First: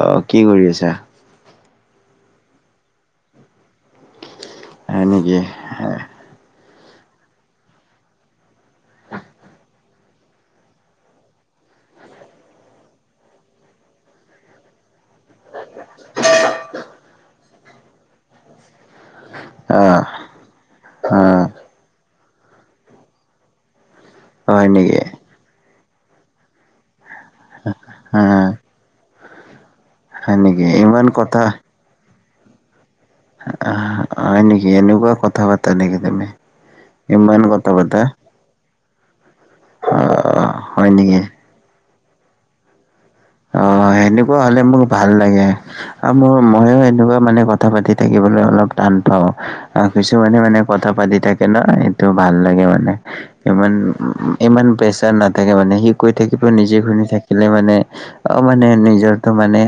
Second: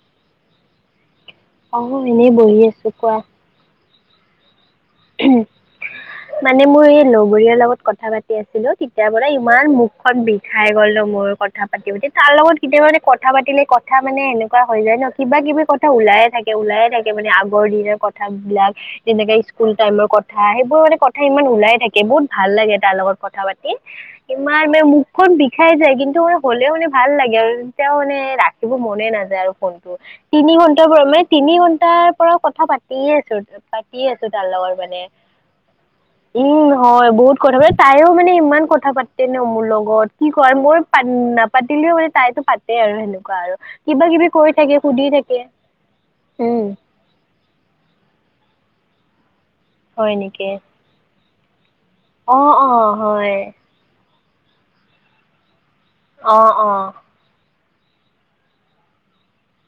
অ', কি কৰি আছা? অ', এনেই বহি আছো, কোৱা। হয় নেকি? মানে মোৰ এই লগৰীয়াৰ লগত কথা পাতি আছিলো তেতিয়াৰ পৰা ইমান মুখখন বিষাই গল ন মোৰ কথা পাতিপাতি তাৰ লগত কেতিয়াবা মানে কথা পাতিলে কথা মানে এনেকুৱা হৈ যায় ন কিবা কিবি কথা ওলাইে থাকে ওলায়ে থাকে মানে আগৰ দিনৰ কথাবিলাক যেনেকে স্কুল অ', টাইমৰ কথা সেইবোৰ মানে কথা ইমান অ', ওলাই থাকে বহুত ভাল লাগে তাৰ লগত কথা পাতি। ইমান হয় নে নেকি? মুখখন বি খাই যায় কিন্তু মানে হ'লেও মানে ভাল লাগে আৰু তেতিয়াও মানে অ', ৰাখিব মনে নাযায় আৰু ফোনটো। হয় তিনি নেকি? ঘন্টাৰ পৰা ইমান মানে কথা তিনি ঘন্টাৰ পৰা কথা পাতিয়ে আছো আহ পাতিয়ে আছো হয় তাৰ নেকি? লগত মানে এনেকুৱা কথা পাতা নেকি তুমি? উম, হয় বহুত ইমান কথা তাই মানে পাতা? তাৰো মনে ইমান কথা পাতে ন মোৰ লগত কি অ', কয় মোৰ হয় নেকি? নাপাতিলেও মানে তাইতো পাতে আৰু সেনেকুৱা আৰু। অ', কিবা কিবি সেনেকুৱা কৰি হলে থাকে মোক সুধি ভাল থাকে লাগে আৰু মোৰ উম মইো এনেকুৱা মানে কথা কথা পাতি থাকিবলৈ অলপ টান পাওঁ, আহ হয় কিছুমানে নেকি মানে কথা পাতি থাকিলে এ টো ভাল অ লাগে অ মানে, হয় ইমান ইমান প্ৰেছাৰ নাথাকে মানে সি কৈ অ থাকিব অ নিজে শুনি থাকিলে মানে অ মানে নিজৰটো মানে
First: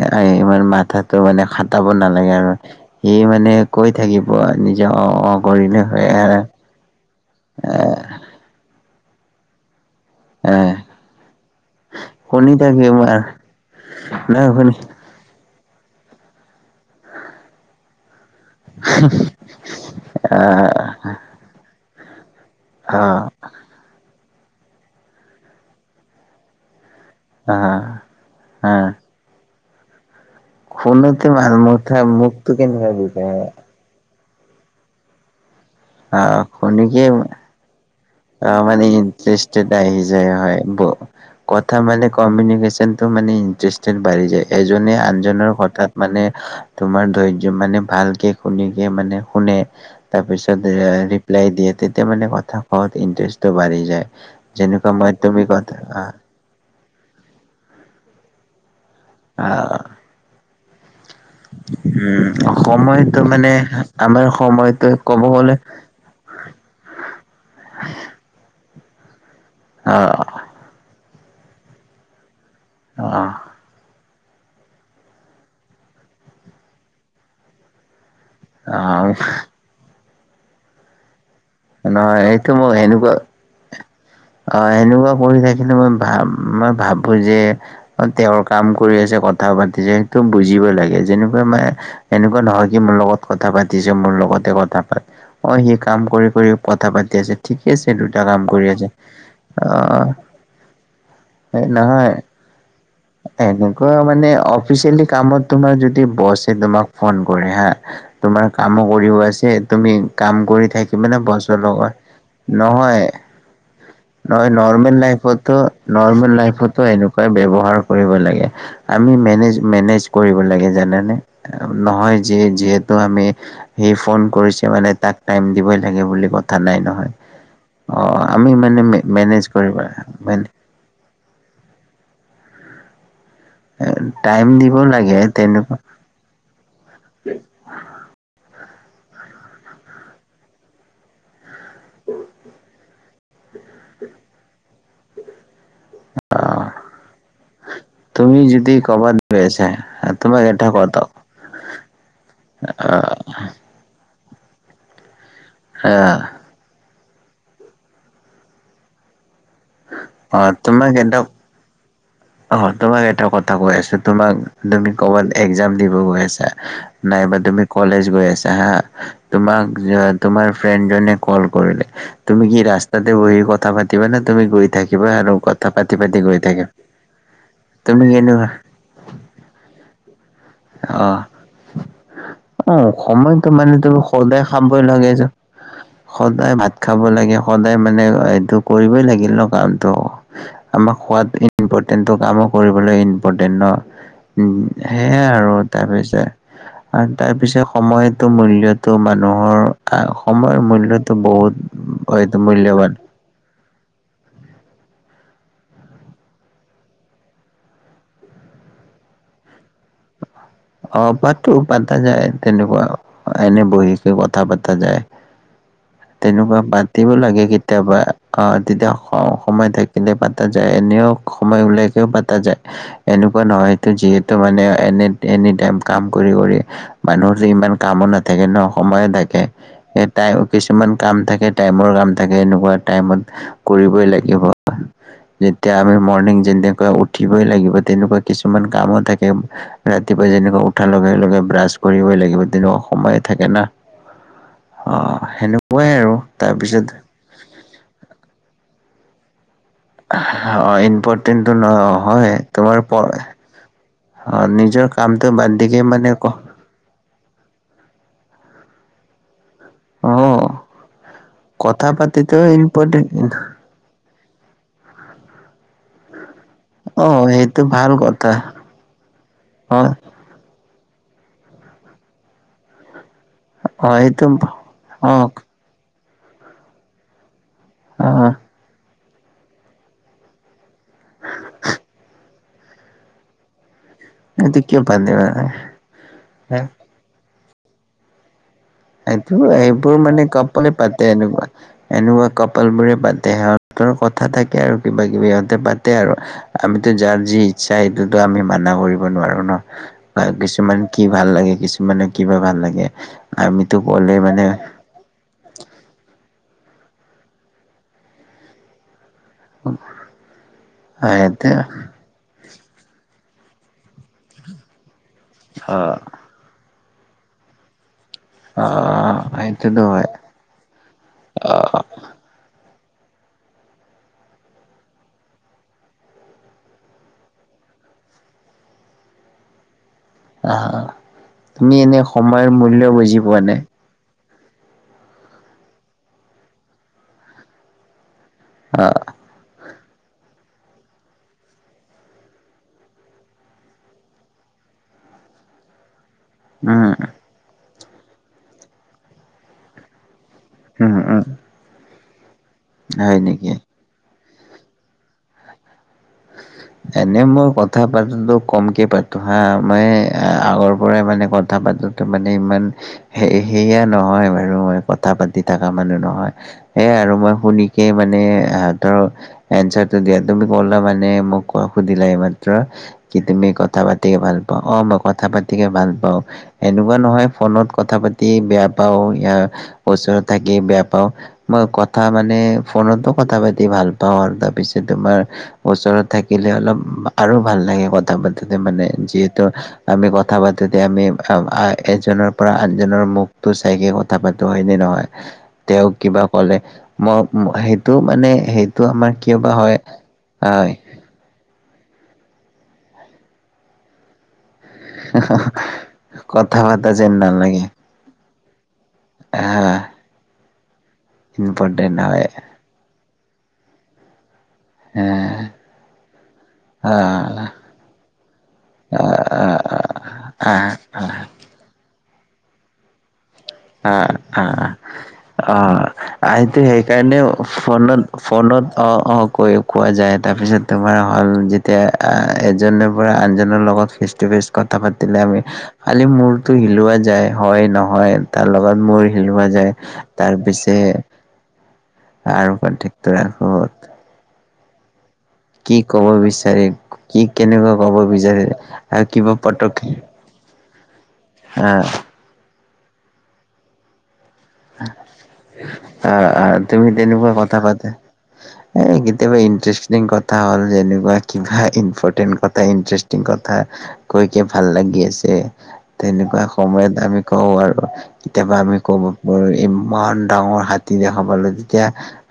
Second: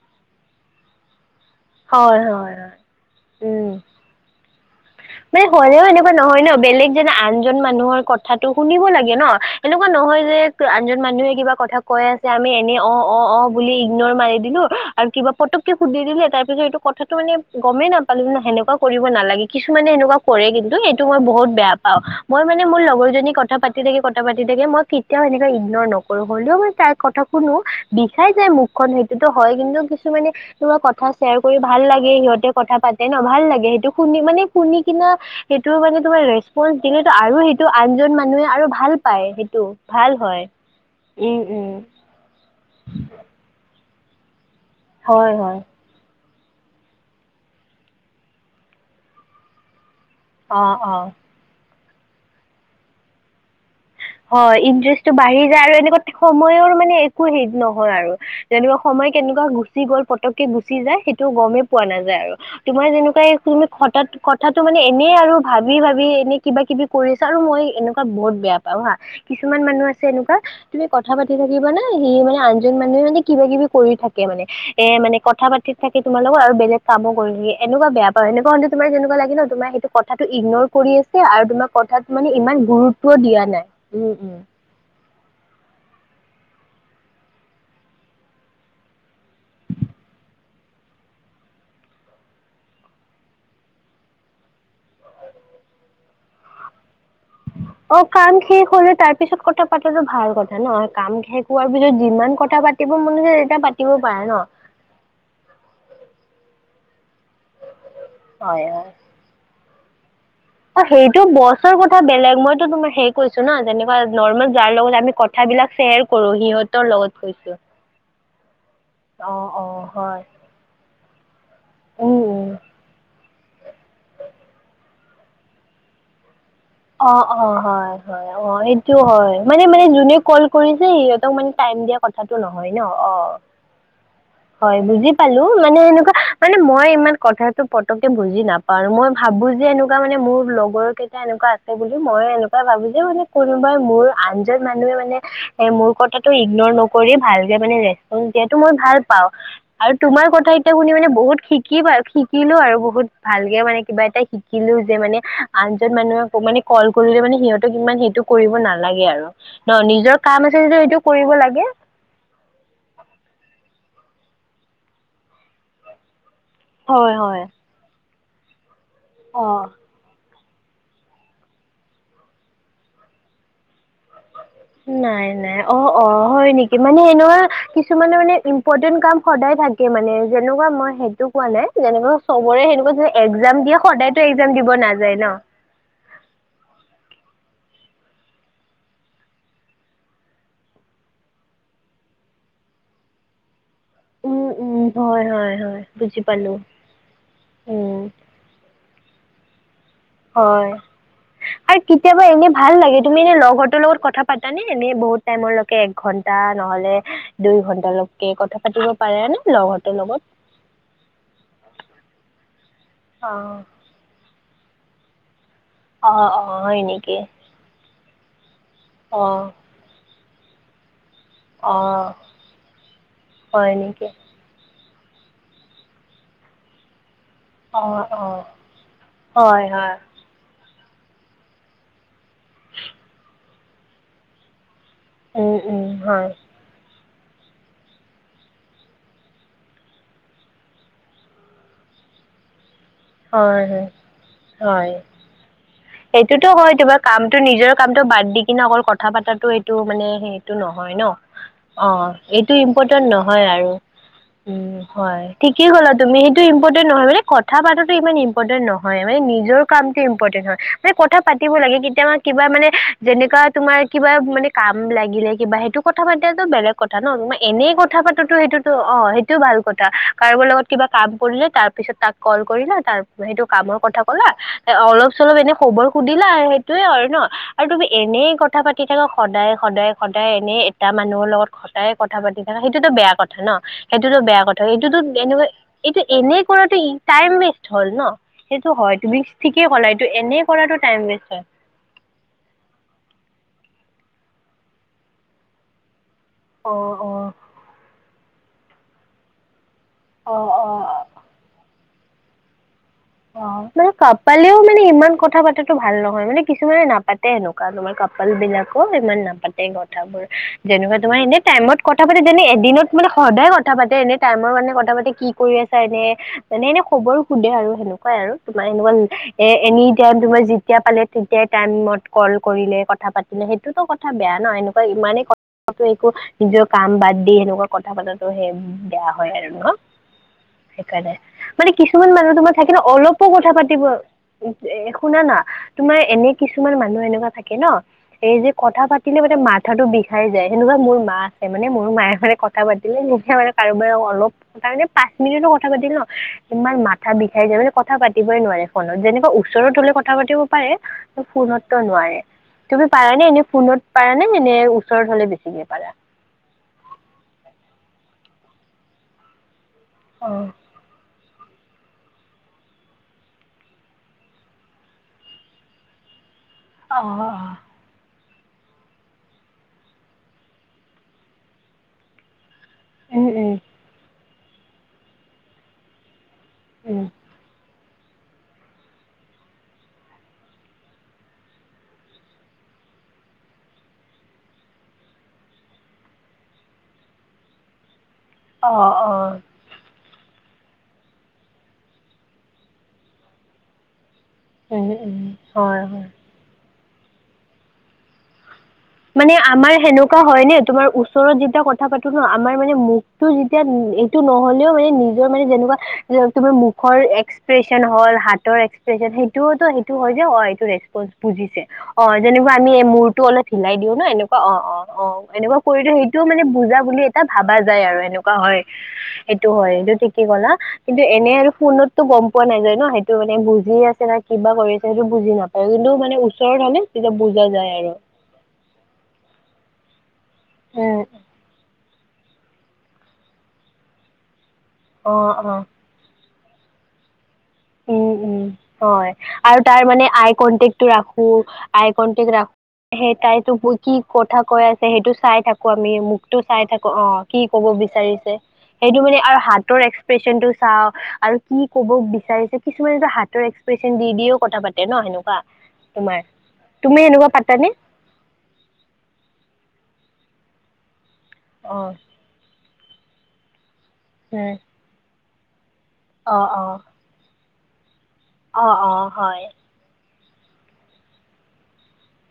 ইমান মাথাটো মানে খ কটাব হয় নালাগে আৰু হয় হয় সি মানে উম কৈ থাকিব নিজৰ। [unintelligible] নহয় ন বেলেগ। যেনে আনজন মানুহৰ কথাটো শুনিব লাগে ন এনেকুৱা নহয় যে আনজন মানুহে কিবা কথা কৈ আছে আমি শুনি এনে অ থাকিম অ আৰু অ বুলি ইগনৰ ন মাৰি দিলো। শুনি আৰু কিবা পতককে সুধি দিলে তাৰ পিছত এইটো কথাটো মানে গমেই নাপালো নে সেনেকুৱা কৰিব নালাগে। কিছোমানে এনেকুৱা কৰে আহ, কিন্তু এইটো মই বহুত বেয়া পাওঁ মই মানে মোৰ অ', লগৰী কথা পাতি কথা পাতি থাকে কথা পাতি থাকে মই কেতিয়াও এনেকে ইগননৰ নকৰো হ'লেও মই তাত কথা শুনো অ', বিচাই যায় অ'। মুখখন সেইটোতো হয় কিন্তু কিছুমানানে ছোৱা কথা খুনোতে শ্বেয়াৰ কৰি ভাল মুখ লাগে মুখটো সিহঁতে কথা কেনেকুৱা পাতে ন বিষায় ভাল লাগে সেইটো শুনি মানে শুনি কিনা সেইটো মানে তোমাৰ আহ ৰেচপন্ঞ্চ খুনিকে দিলেতো আৰু সেইটো আনজন মানুহে আহ আৰু মানে ভাল পায়। [unintelligible] উওম উওম। মানে কমিউনিকেশ্যনটো মানে ইণ্টাৰেষ্টেড বাঢ়ি যায় এজনে হয় আনজনৰ হয়। কথাত। মানে তোমাৰ ধৈৰ্য মানে ভালকে শুনিকে মানে শুনে তাৰপিছত অ দে অ ৰিপ্লাই দিয়ে তেতিয়া মানে কথা কোৱাত ইণ্টাৰেষ্টটো বাঢ়ি যায়। হয় যেনেকুৱা মই ইণ্টাৰেষ্টটো তুমি বাঢ়ি যায় কথা আৰু আহ এনেকুৱা সময়ৰ মানে একো হেৰি নহয় আৰু যেনেকুৱা সময় কেনেকুৱা গুচি গ'ল পতকে গুচি যায় সেইটো গমেই পোৱা নাযায় উম আৰু তোমাৰ সময়টো যেনেকুৱাই মানে তুমি স তাত আমাৰ কথাটো মানে সময়টো এনেই ক'ব আৰু গ'লে ভাবি ভাবি এনে কিবা কিবি কৰিছা আৰু মই এনেকুৱা বহুত বেয়া পাওঁ হা কিছুমান মানুহ আছে আহ এনেকুৱা তুমি কথা পাতি থাকিবা না সি মানে আনজন মানুহে মানে আহ কিবা-কিবি কৰি থাকে মানে। এ মানে কথা পাতিত থাকে তোমাৰ লগত আৰু বেলেগ কামো কৰি থাকে এনেকুৱা বেয়া অ এনেকুৱাে তোমাৰ আহ তেনেকুৱা লাগে ন তোমাৰ সেইটো কথাটো ইগননৰ কৰি আছে আৰু তোমাক কথাত নহয় মানে এইটো ইমান মই সেনেকুৱা গুৰুত্ব দিয়া নাই, উম উম। অ এনেকুৱা কৰি থাকিলে মই ভা মই ভাবোঁ যে তেওঁৰ কাম কৰি আছে কথা পাতিছে সেইটো বুজিব লাগে যেনেকুৱা মানে এনেকুৱা নহয়, সি মোৰ লগত কথা পাতিছে মোৰ লগতে কথা পাত, অ, সি কাম কৰি-কৰি অ, কাম শেষ আছে হ'লে তাৰ পিছত অ কথা পাতাটো ভাল কথা ন, কাম শেষ হোৱাৰ পিছত নহয় যিমান কথা পাতিব মন আছে, তেতিয়া পাতিব পাৰে ন। স্পিচিয়েলি কামত তোমাৰ যদি বছে তোমাক ফোন কৰে হা, তোমাৰ হয়, কামো হয়। কৰিব আছে, তুমি কাম কৰি অ', থাকিব সেইটো নে, বছৰ কথা লগত, বেলেগ মইতো নহয়। [unintelligible] নহয়, লগত নৰ্মেল আমি লাইফতো, কথাবিলাক শ্বেয়াৰ কৰো নৰ্মেল সিহঁতৰ লাইফতো লগত এনেকুৱাই কৈছো। ব্যৱহাৰ কৰিব লাগে, আমি অ', অ', মেনেজ-মেনেজ হয়, কৰিব লাগে, জানানে! নহয়, উম, যে উম। যিহেতু আমি সি ফোন কৰিছে, মানে তাক টাইম দিবই লাগে বুলি কয়। অ, অ, হয়, হয়, অ মানে সেইটোও হয়, মেনেজ মানে কৰিব মানে যোনে কল মানে কৰিছে, সিহঁতক মানে টাইম দিয়া কথাটো নহয় ন, অ। টাইম দিব হয়, বুজি লাগে পালো, তেনেকুৱা মানে এনেকুৱা মানে মই ইমান কথাটো পতককে বুজি নাপাওঁ, আৰু মই ভাবো যে, এনেকুৱা মানে মোৰ লগৰৰ কেইটা এনেকুৱা আছিল বুলি, মই এনেকুৱা ভাবো যে, মানে কোনোবাই মোৰ আনজন মানুহে মানে এ, মোৰ কথাটো ইগনৰ নকৰি, ভালকে মানে ৰেচপঞ্চ তুমি দিয়াটো মই যদি ভাল ক'বাত অ, গৈ আছা আৰু তোমাৰ তোমাক কথা এটা কেইটা শুনি মানে বহুত শিকিবা শিকিলো আৰু বহুত ভালকে। মানে কিবা এটা শিকিলো যে, মানে অ আনজন মানুহকো মানে কল কৰিলে মানে সিহঁতক ইমান সেইটো কৰিব নালাগে আৰু। ন, নিজৰ অ কাম আছে যদি তোমাক সেইটো এটা কৰিব লাগে। অ, তোমাক এটা কথা কৈ আছো তোমাক, তুমি ক'বাত এক্জাম দিব গৈ আছা হয় নাই বা হয় তুমি কলেজ গৈ আছা হা, অ তোমাক তোমাৰ ফ্ৰেণ্ডজনে কল কৰিলে, তুমি কি ৰাস্তাতে বহি কথা পাতিবা নে, তুমি গৈ থাকিবা নাই আৰু নাই কথা অ অ পাতি-পাতি গৈ হয় থাকিবা। নেকি মানে এনেও, তুমি কিছুমানৰ মানে কেনেকুৱা ইম্পৰ্টেণ্ট কাম সদায় থাকে মানে যেনেকুৱা মই অ সেইটো কোৱা নাই, যেনেকুৱা চবৰে অ সেনেকুৱা সময়তো এক্জাম মানে দিয়ে তুমি সদায় সদায় [unintelligible] লাগে যে। সদায় ভাত খাব লাগে, সদায় মানে এইটো কৰিবই লাগিল ন কামটো। আমাৰ খোৱাত ইম্পৰ্টেণ্ট ত, কামো কৰিবলৈ ইম্পৰ্টেন্ট ন! উম, সেই হয় সেয়াই আৰু হয় হয় তাৰ বুজি পিছে পালো আৰু তাৰ পিছে উম সময়তো মূল্যটো মানুহৰ। আহ, সময়ৰ হয় মূল্যটো বহুত, আৰু কেতিয়াবা হয়টো এনে ভাল মূল্যৱান। লাগে তুমি হেই লগৰটোৰ লগত কথা পাতানে? এনেই বহুত টাইমৰলৈকে এক ঘন্টা, নহ'লে দুই ঘন্টালৈকে কথা পাতিব পাৰে নে, লগৰটোৰ লগত? অ, পাতো, পাতা যায়, তেনেকুৱা, অ এনে বহি কথা পতা যায়, অ অ তেনেকুৱা হয় পাতিব নেকি লাগে কেতিয়াবা, আহ, তেতিয়া অ। কিবা থাকিলে পাতা যায়, এনেও সময় অ উলিয়াইকেও পাতা যায়, এনেকুৱা হয় নহয়তটো নেকি যিহে তু মানে এনে এনি টাইম কাম কৰি-কৰি মানুহৰ যে ইমান অ কামো অ নাথাকে ন, সময়ে থাকে। হয় হয়। টাই কিছুমান কাম থাকে, টাইমৰ কাম থাকে, এনেকুৱা টাইমত কৰিবই লাগিব। উম তেতিয়া উম আমি হয় মৰ্ণিং যেনেকৈ উঠি উঠিবই লাগিব, তেনেকুৱা কিছুমান কামো থাকে। ৰাতিপুৱা যেনেকুৱা উঠাৰ লগে-লগে ব্ৰাছ কৰিবই লাগিব, তেনেকুৱা সময়ে থাকে না হয় হয় হয়। অ সেনে সেইটোতো হয়। তোমাৰ কামটো নিজৰ কামটো বাদ দি কিনে অকল কথা পাতাটো সেইটো মানে সেইটো অ নহয় ন। ইম্পৰ্টেণ্টটো অ নহয় এইটো তোমাৰ ইম্পৰ্টেন্ট নহয় আৰু। অ উম নিজৰ হয় কামটো বাদ ঠিকেই দিকে ক'লা মানে তুমি। ক সেইটো ইম্পৰ্টেন্ট নহয় মানে ক কথা পাতো ইমান ইম্পৰ্টেন্ট নহয়। মানে নিজৰ কামটো অ ইম্পৰ্টেণ্ট হয়। মানে কথা পাতিব লাগে কথা কেতিয়াবা পাতিতো কিবা মানে ইম্পৰ্টেণ্ট যেনেকুৱা তোমাৰ কিবা মানে কাম লাগিলে কিবা সেইটো কথা পাতিলে বেলেগ। কথা ন অ ত মই সেইটো এনেই ভাল কথা পাতোতো সেইটোতো অ সেইটোও ভাল অ কথা। কাৰোবাৰ লগত কিবা কাম কৰিলে তাৰ পিছত তাক কল কৰিলা তাৰ সেইটো কামৰ অ কথা সেইটো ক'লা। অলপ অ চলপ এনে খবৰ সুধিলা সেইটোয়ে আৰু ন। আৰু তুমি অ এনেই কথা পাতি থাকা সদায় সদায় সদায় এনে এটা মানুহৰ লগত। সদায়ে কথা পাতি থাকা সেইটোতো বেয়া কথা ন। সেইটোতো বেয়া এইটো কথা কিয় এইটোতো বাদ এনেকুৱা দিবা এইটো এনেই কৰাতটো টাইম ৱেষ্ট হল ন। সেইটো হয় তুমি ঠিকেই কলা এইটো এনে কোনে পাতে এনেকুৱা। এনেকুৱা কপাল বোৰে পাতে সিহঁতৰ কথা থাকে আৰু কিবা কিবি সিহঁতে পাতে আৰু। অ আমিতো যাৰ যি ইচ্ছা সেইটোতো আমি মানা কৰিব নোৱাৰো ন বা অ অ কিছুমান কি অ ভাল লাগে কিছুমানে কিবা ভাল লাগে। অ আমিতো মানে ক'লে কাপালেও মানে ইমান কথা পাতো এইটো ভাল নহয়। মানে কিছুমানে নাপাতে এনেকুৱা তোমাৰ কাপাল বিলাকো ইমান নাপা পাতে কথা বোৰ যেনেকুৱা তোমাৰ এনে সিহঁতে টাইমত কথা পাতে যেনে এদিনত মানে সদায় কথা পাতে এনে টাইমৰ কাৰানে কথা পাতে কি কৰি আছা অ এনে মানে এনে খবৰ সোধে আৰু এনেকুৱাই আৰু তোমাৰ অ এনেকুৱা এ সেইটোতো এনি হয় টাইম তোমাৰ তেতিয়া পালে তেতিয়াই অ টাইমত কল কৰিলে কথা পাতিলে সেইটোতো কথা বেয়া নহ এনেকুৱা ইমানেই ক একো নিজৰ কাম বাদ দি সেনেকুৱা কথা পাতো সে বেয়া হয় আৰু ন। আহ সেইকাৰণে মানে তুমি এনে কিছুমান মানুহ তোমাৰ সময়ৰ থাকে ন মূল্য বুজি অলপো পোৱা নে? [inaudible] শুনা না তোমাৰ এনে কিছুমান মানুহ এনেকুৱা থাকে ন এই যে কথা অ পাতি কিন্তু মানে মাথাটো বিষাই যায় সেনেকুৱা মোৰ মা আছে মানে মোৰ মায়ে মানে কথা পাতিলে মুখেই মানে কাৰোবাৰ অলপ তাৰমানে পাঁচ মিনিটৰ কথা পাতি ন ইমান উম মাথা বিষাই যায় কথা পাতিবই নোৱাৰে ফোনত। যেনেকুৱা ওচৰত হলে কথা পাতিব। উম উম পাৰে ফোনত নোৱাৰে। তুমি হয় পাৰানে এনে নেকি? ফোনত পাৰা নে নে ওচৰত হলে বেছিকে পাৰা? এনে মই কথা পাতো কমকে পাতো হা মই অ এই আগৰ পৰাই মানে কথা পাতো মানে ইমান সেই সেয়া নহয় বাৰু মই কথা পাতি থকা মানুহ নহয়। সেয়া অ আৰু অ মই শুনিকে মানে ধৰ এনচাৰটো দিয়া তুমি ক'লা মানে মানে মোক ক সুধিলা এই মাত্ৰ কি উম তুমি উম কথা পাতি ভাল অ মই কথা পাতিকে ভাল পাও এনেকুৱা উম নহয় ফোনত কথা পাতি বেয়া পাওঁ ইয়া ওচৰত থাকি বেয়া পাওঁ। মই কথা মানে ফোনতো কথা পাতি ভাল পাওঁ আৰু তাৰপিছত তোমাৰ ওচৰত থাকিলে অলপ আৰু ভাল লাগে কথা পাতোতে অ মানে অ যিহেতু আমি কথা পাাতোতে আমি এজনৰ পৰা আনজনৰ মুখতো চাইকে কথা পাতো হয়নেে উম, নহয়। উম, হয় তেওঁক হয় কিবা ক'লে মই সেইটো মানে সেই তটো আমাৰ কিয় বা হয়? তোমাৰ হয় নে, তোমাৰ ওচৰত যেতিয়া কথা পাতো ন আমাৰ মানে মুখটো যেতিয়া টো নহ'লেও মানে নিজৰ মানে যেনেকুৱা, তোমাৰ কথা পতা মুখৰ যেন নালাগে এক্সপ্ৰেচন হ'ল হাত এক্স সে-সে-সেইটোও আহ সেইটো হয় যে অ', এইটো ৰেচপ বুজিছে ইম্পৰ্টেণ্ট অ' হয় যেনিবা আমি মূৰটো অলপ ঢিলাই দিওঁ ন এনেকুৱা অ', অ', অ' আহ এনেকুৱা কৰি দিওঁ সেইটোও মানে বুজা বুলি এটা আহ ভাবা যায় আৰু এনেকুৱা হয়। সেইটো আহ হয়, সেইটো ঠিকেই ক'লা আহ কিন্তু এনে আৰু ফোনতটো গম পোৱা নাযায় ন, সেইটো মানে বুজ জি আছে আহ নে, কিবা আহ কৰি আছে সেইটো বুজি নাপায় অ', কিন্তু মানে সেইটো ওচৰত হ'লে তেতিয়া সেইকাৰণে বুজা যায় আৰু। ফোনত ফোনত অ', অ' কৈ কোৱা যায়, তাৰপিছত তোমাৰ উম হ'ল যেতিয়া আহ, এজনৰ পৰা আনজনৰ লগত ফেচ টু ফেচ কথা অ পাতিলে আমি অ খালি মূৰটো হিলোৱা যায়, হয় উম নহয়। উম তাৰ লগত মূৰ হয় হিলোৱা যায়, তাৰ পিছে থাকো আই কণ্টেক্ট আৰু কন্টেক্টটো ৰাখোঁ, তাই ৰাখো টো বুজি কি কথা কৈ আছে, সেইটো চাই থাকোঁ। কো কি আমি ক'ব মুখটো চাই বিচাৰে থাকো, অ' কি ক'ব কেনেকুৱা বিচাৰিছে বিচাৰে সেইটো মানে কিবা আৰু পটক হাতৰ এক্স প্ৰেচনটো চাও আৰু কি আহ ক'ব বিচাৰিছে কিছুমানেটো হাতৰ এক্সপ্ৰেচন দি দিও কথা পাতে ন সেনেকুৱা তোমাৰ, তুমি সেনেকোৱা পাতানে? এ কেতিয়াবা ইণ্টাৰেষ্টিং কথা হ'ল যেনেকুৱা কিবা অ', ইম্পৰটেন্ট কথা এটা ইন্টাৰেষ্টিং কথা কৈ কি উম। ভাল লাগি আছে, তেনেকুৱা অ', অ', সময়ত আমি কওঁ আৰু কেতিয়াবা অ', আমি ক'ব অ', হয়। পাৰো ইমান ডাঙৰ হাতী দেখা পালে, তেতিয়া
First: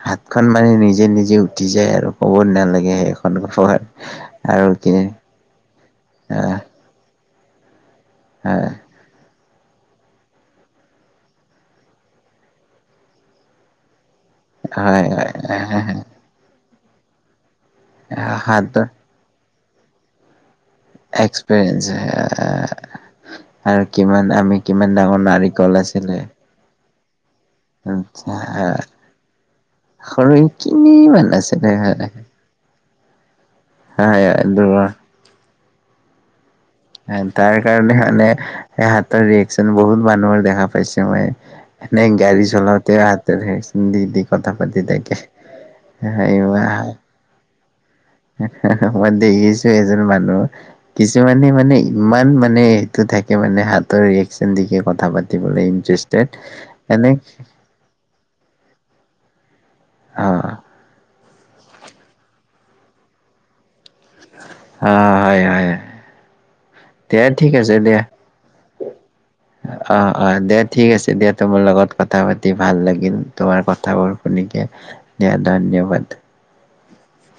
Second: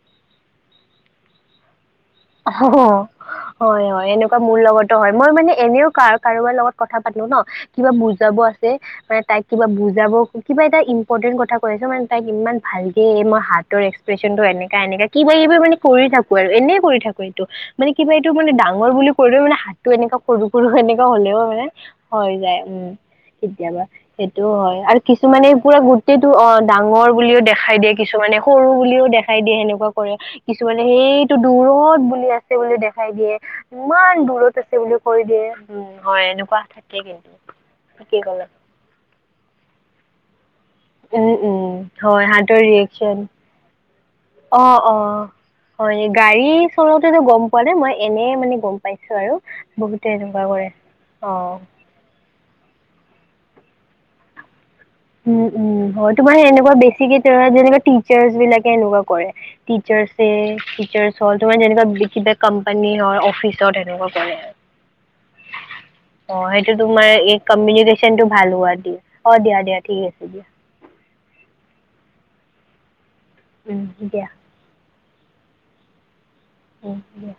হাতখন মানে নিজে নিজে উঠি যায় আৰু। ক'ব নালাগে অহহ' সেইখন খবৰ হয়, হয় এনেকুৱা মোৰ আৰু কি লগতো হয় মই মানে এনেও কা কাৰোবাৰ আহ লগত কথা পাতো ন', কিবা বুজাব আছে মানে তাইক কিবা বুজাব কিবা এটা ইম্পৰ্টেণ্ট কথা কৈ আছে, মানে তাইক ইমান ভালকে মই হাতৰ এক্স প্ৰেচনটো এনেকা এনেকা হয় কিব হয় কিবি মানে কৰি থাকো আৰু, এনেই কৰি থাকো এইটো। মানে কিবা এইটো মানে হাতৰ ডাঙৰ বুলি ক'লেও মানে হাতটো এনেকুৱা সৰু সৰু এনেকুৱা হ'লেও মানে এক্সপিৰিয়েঞ্চ হৈ যায় উম। আৰু কেতিয়াবা কিমান সেইটোও আমি হয় কিমান আৰু ডাঙৰ কিছুমানে নাৰিকল পুৰা আছিলে গোটেইটো, অ' ডাঙৰ বুলিও দেখাই দিয়ে কিছু কিছুমানে আচ্ছা সৰু বুলিও দেখাই দিয়ে সেনেকুৱা কৰে, কিছুমানে সৰুকিনিমান সেইটো আছিলে দূৰত হয় বুলি আছে বুলি দেখাই দিয়ে, ইমান দূৰত আছে দূৰৰ। বুলি কৈ দিয়ে, উম, হয় এনেকুৱা থে তাৰ কাৰণে মানে হাতৰ ৰিয়েকচন বহুত মানুহৰ দেখা পাইছে মই, উম উম মানে হয় গাড়ী হাতৰ চলাওঁতে ৰিয়েকচন হাতৰ একচন দি দি কথা পাতি অ', থাকে। অ' হয় গাড়ী চলাতেটো গম পোৱা নে মই এনে মানে গম মই পাইছো আৰু দেখিছো এজন বহুতে মানুহ এনেকুৱা কৰে, কিছুমানে অ'। মানে ইমান মানে সেইটো থাকে মানে হাতৰ ৰিয়েকচন দেখি কয়। উম উম, হয় তোমাৰ এনেকুৱা এনে বেছিকে তেৰা তেৰিকৈ [inaudible] তিসৰ্চাছ বিলাকে এনেকুৱা কৰে, তিসৰ্চেৰা অ', অ', দেই, টিচাৰ্ছ হ'ল তোমাৰ এনেকুৱা ভিকিদা কোম্পানী কোম্পানী হয়, অফিচত হেনেকুৱা কৰে। অ' হয়। হয়। অ' সেইটো তোমাৰ দিয়া এই ঠিক আছে দিয়া। কমিউনিকেশচন টো ভাল হোৱা দি, অ' দিয়া দিয়া। ঠিক অ', আছে অ' দিয়া দে ঠিক আছে দিয়া, তোমাৰ লগত কথা পাতি ভাল লাগিল। তোমাৰ উম, কথাবোৰ দিয়া শুনিকে, দিয়া ধন্যবাদ। উম, দিয়া।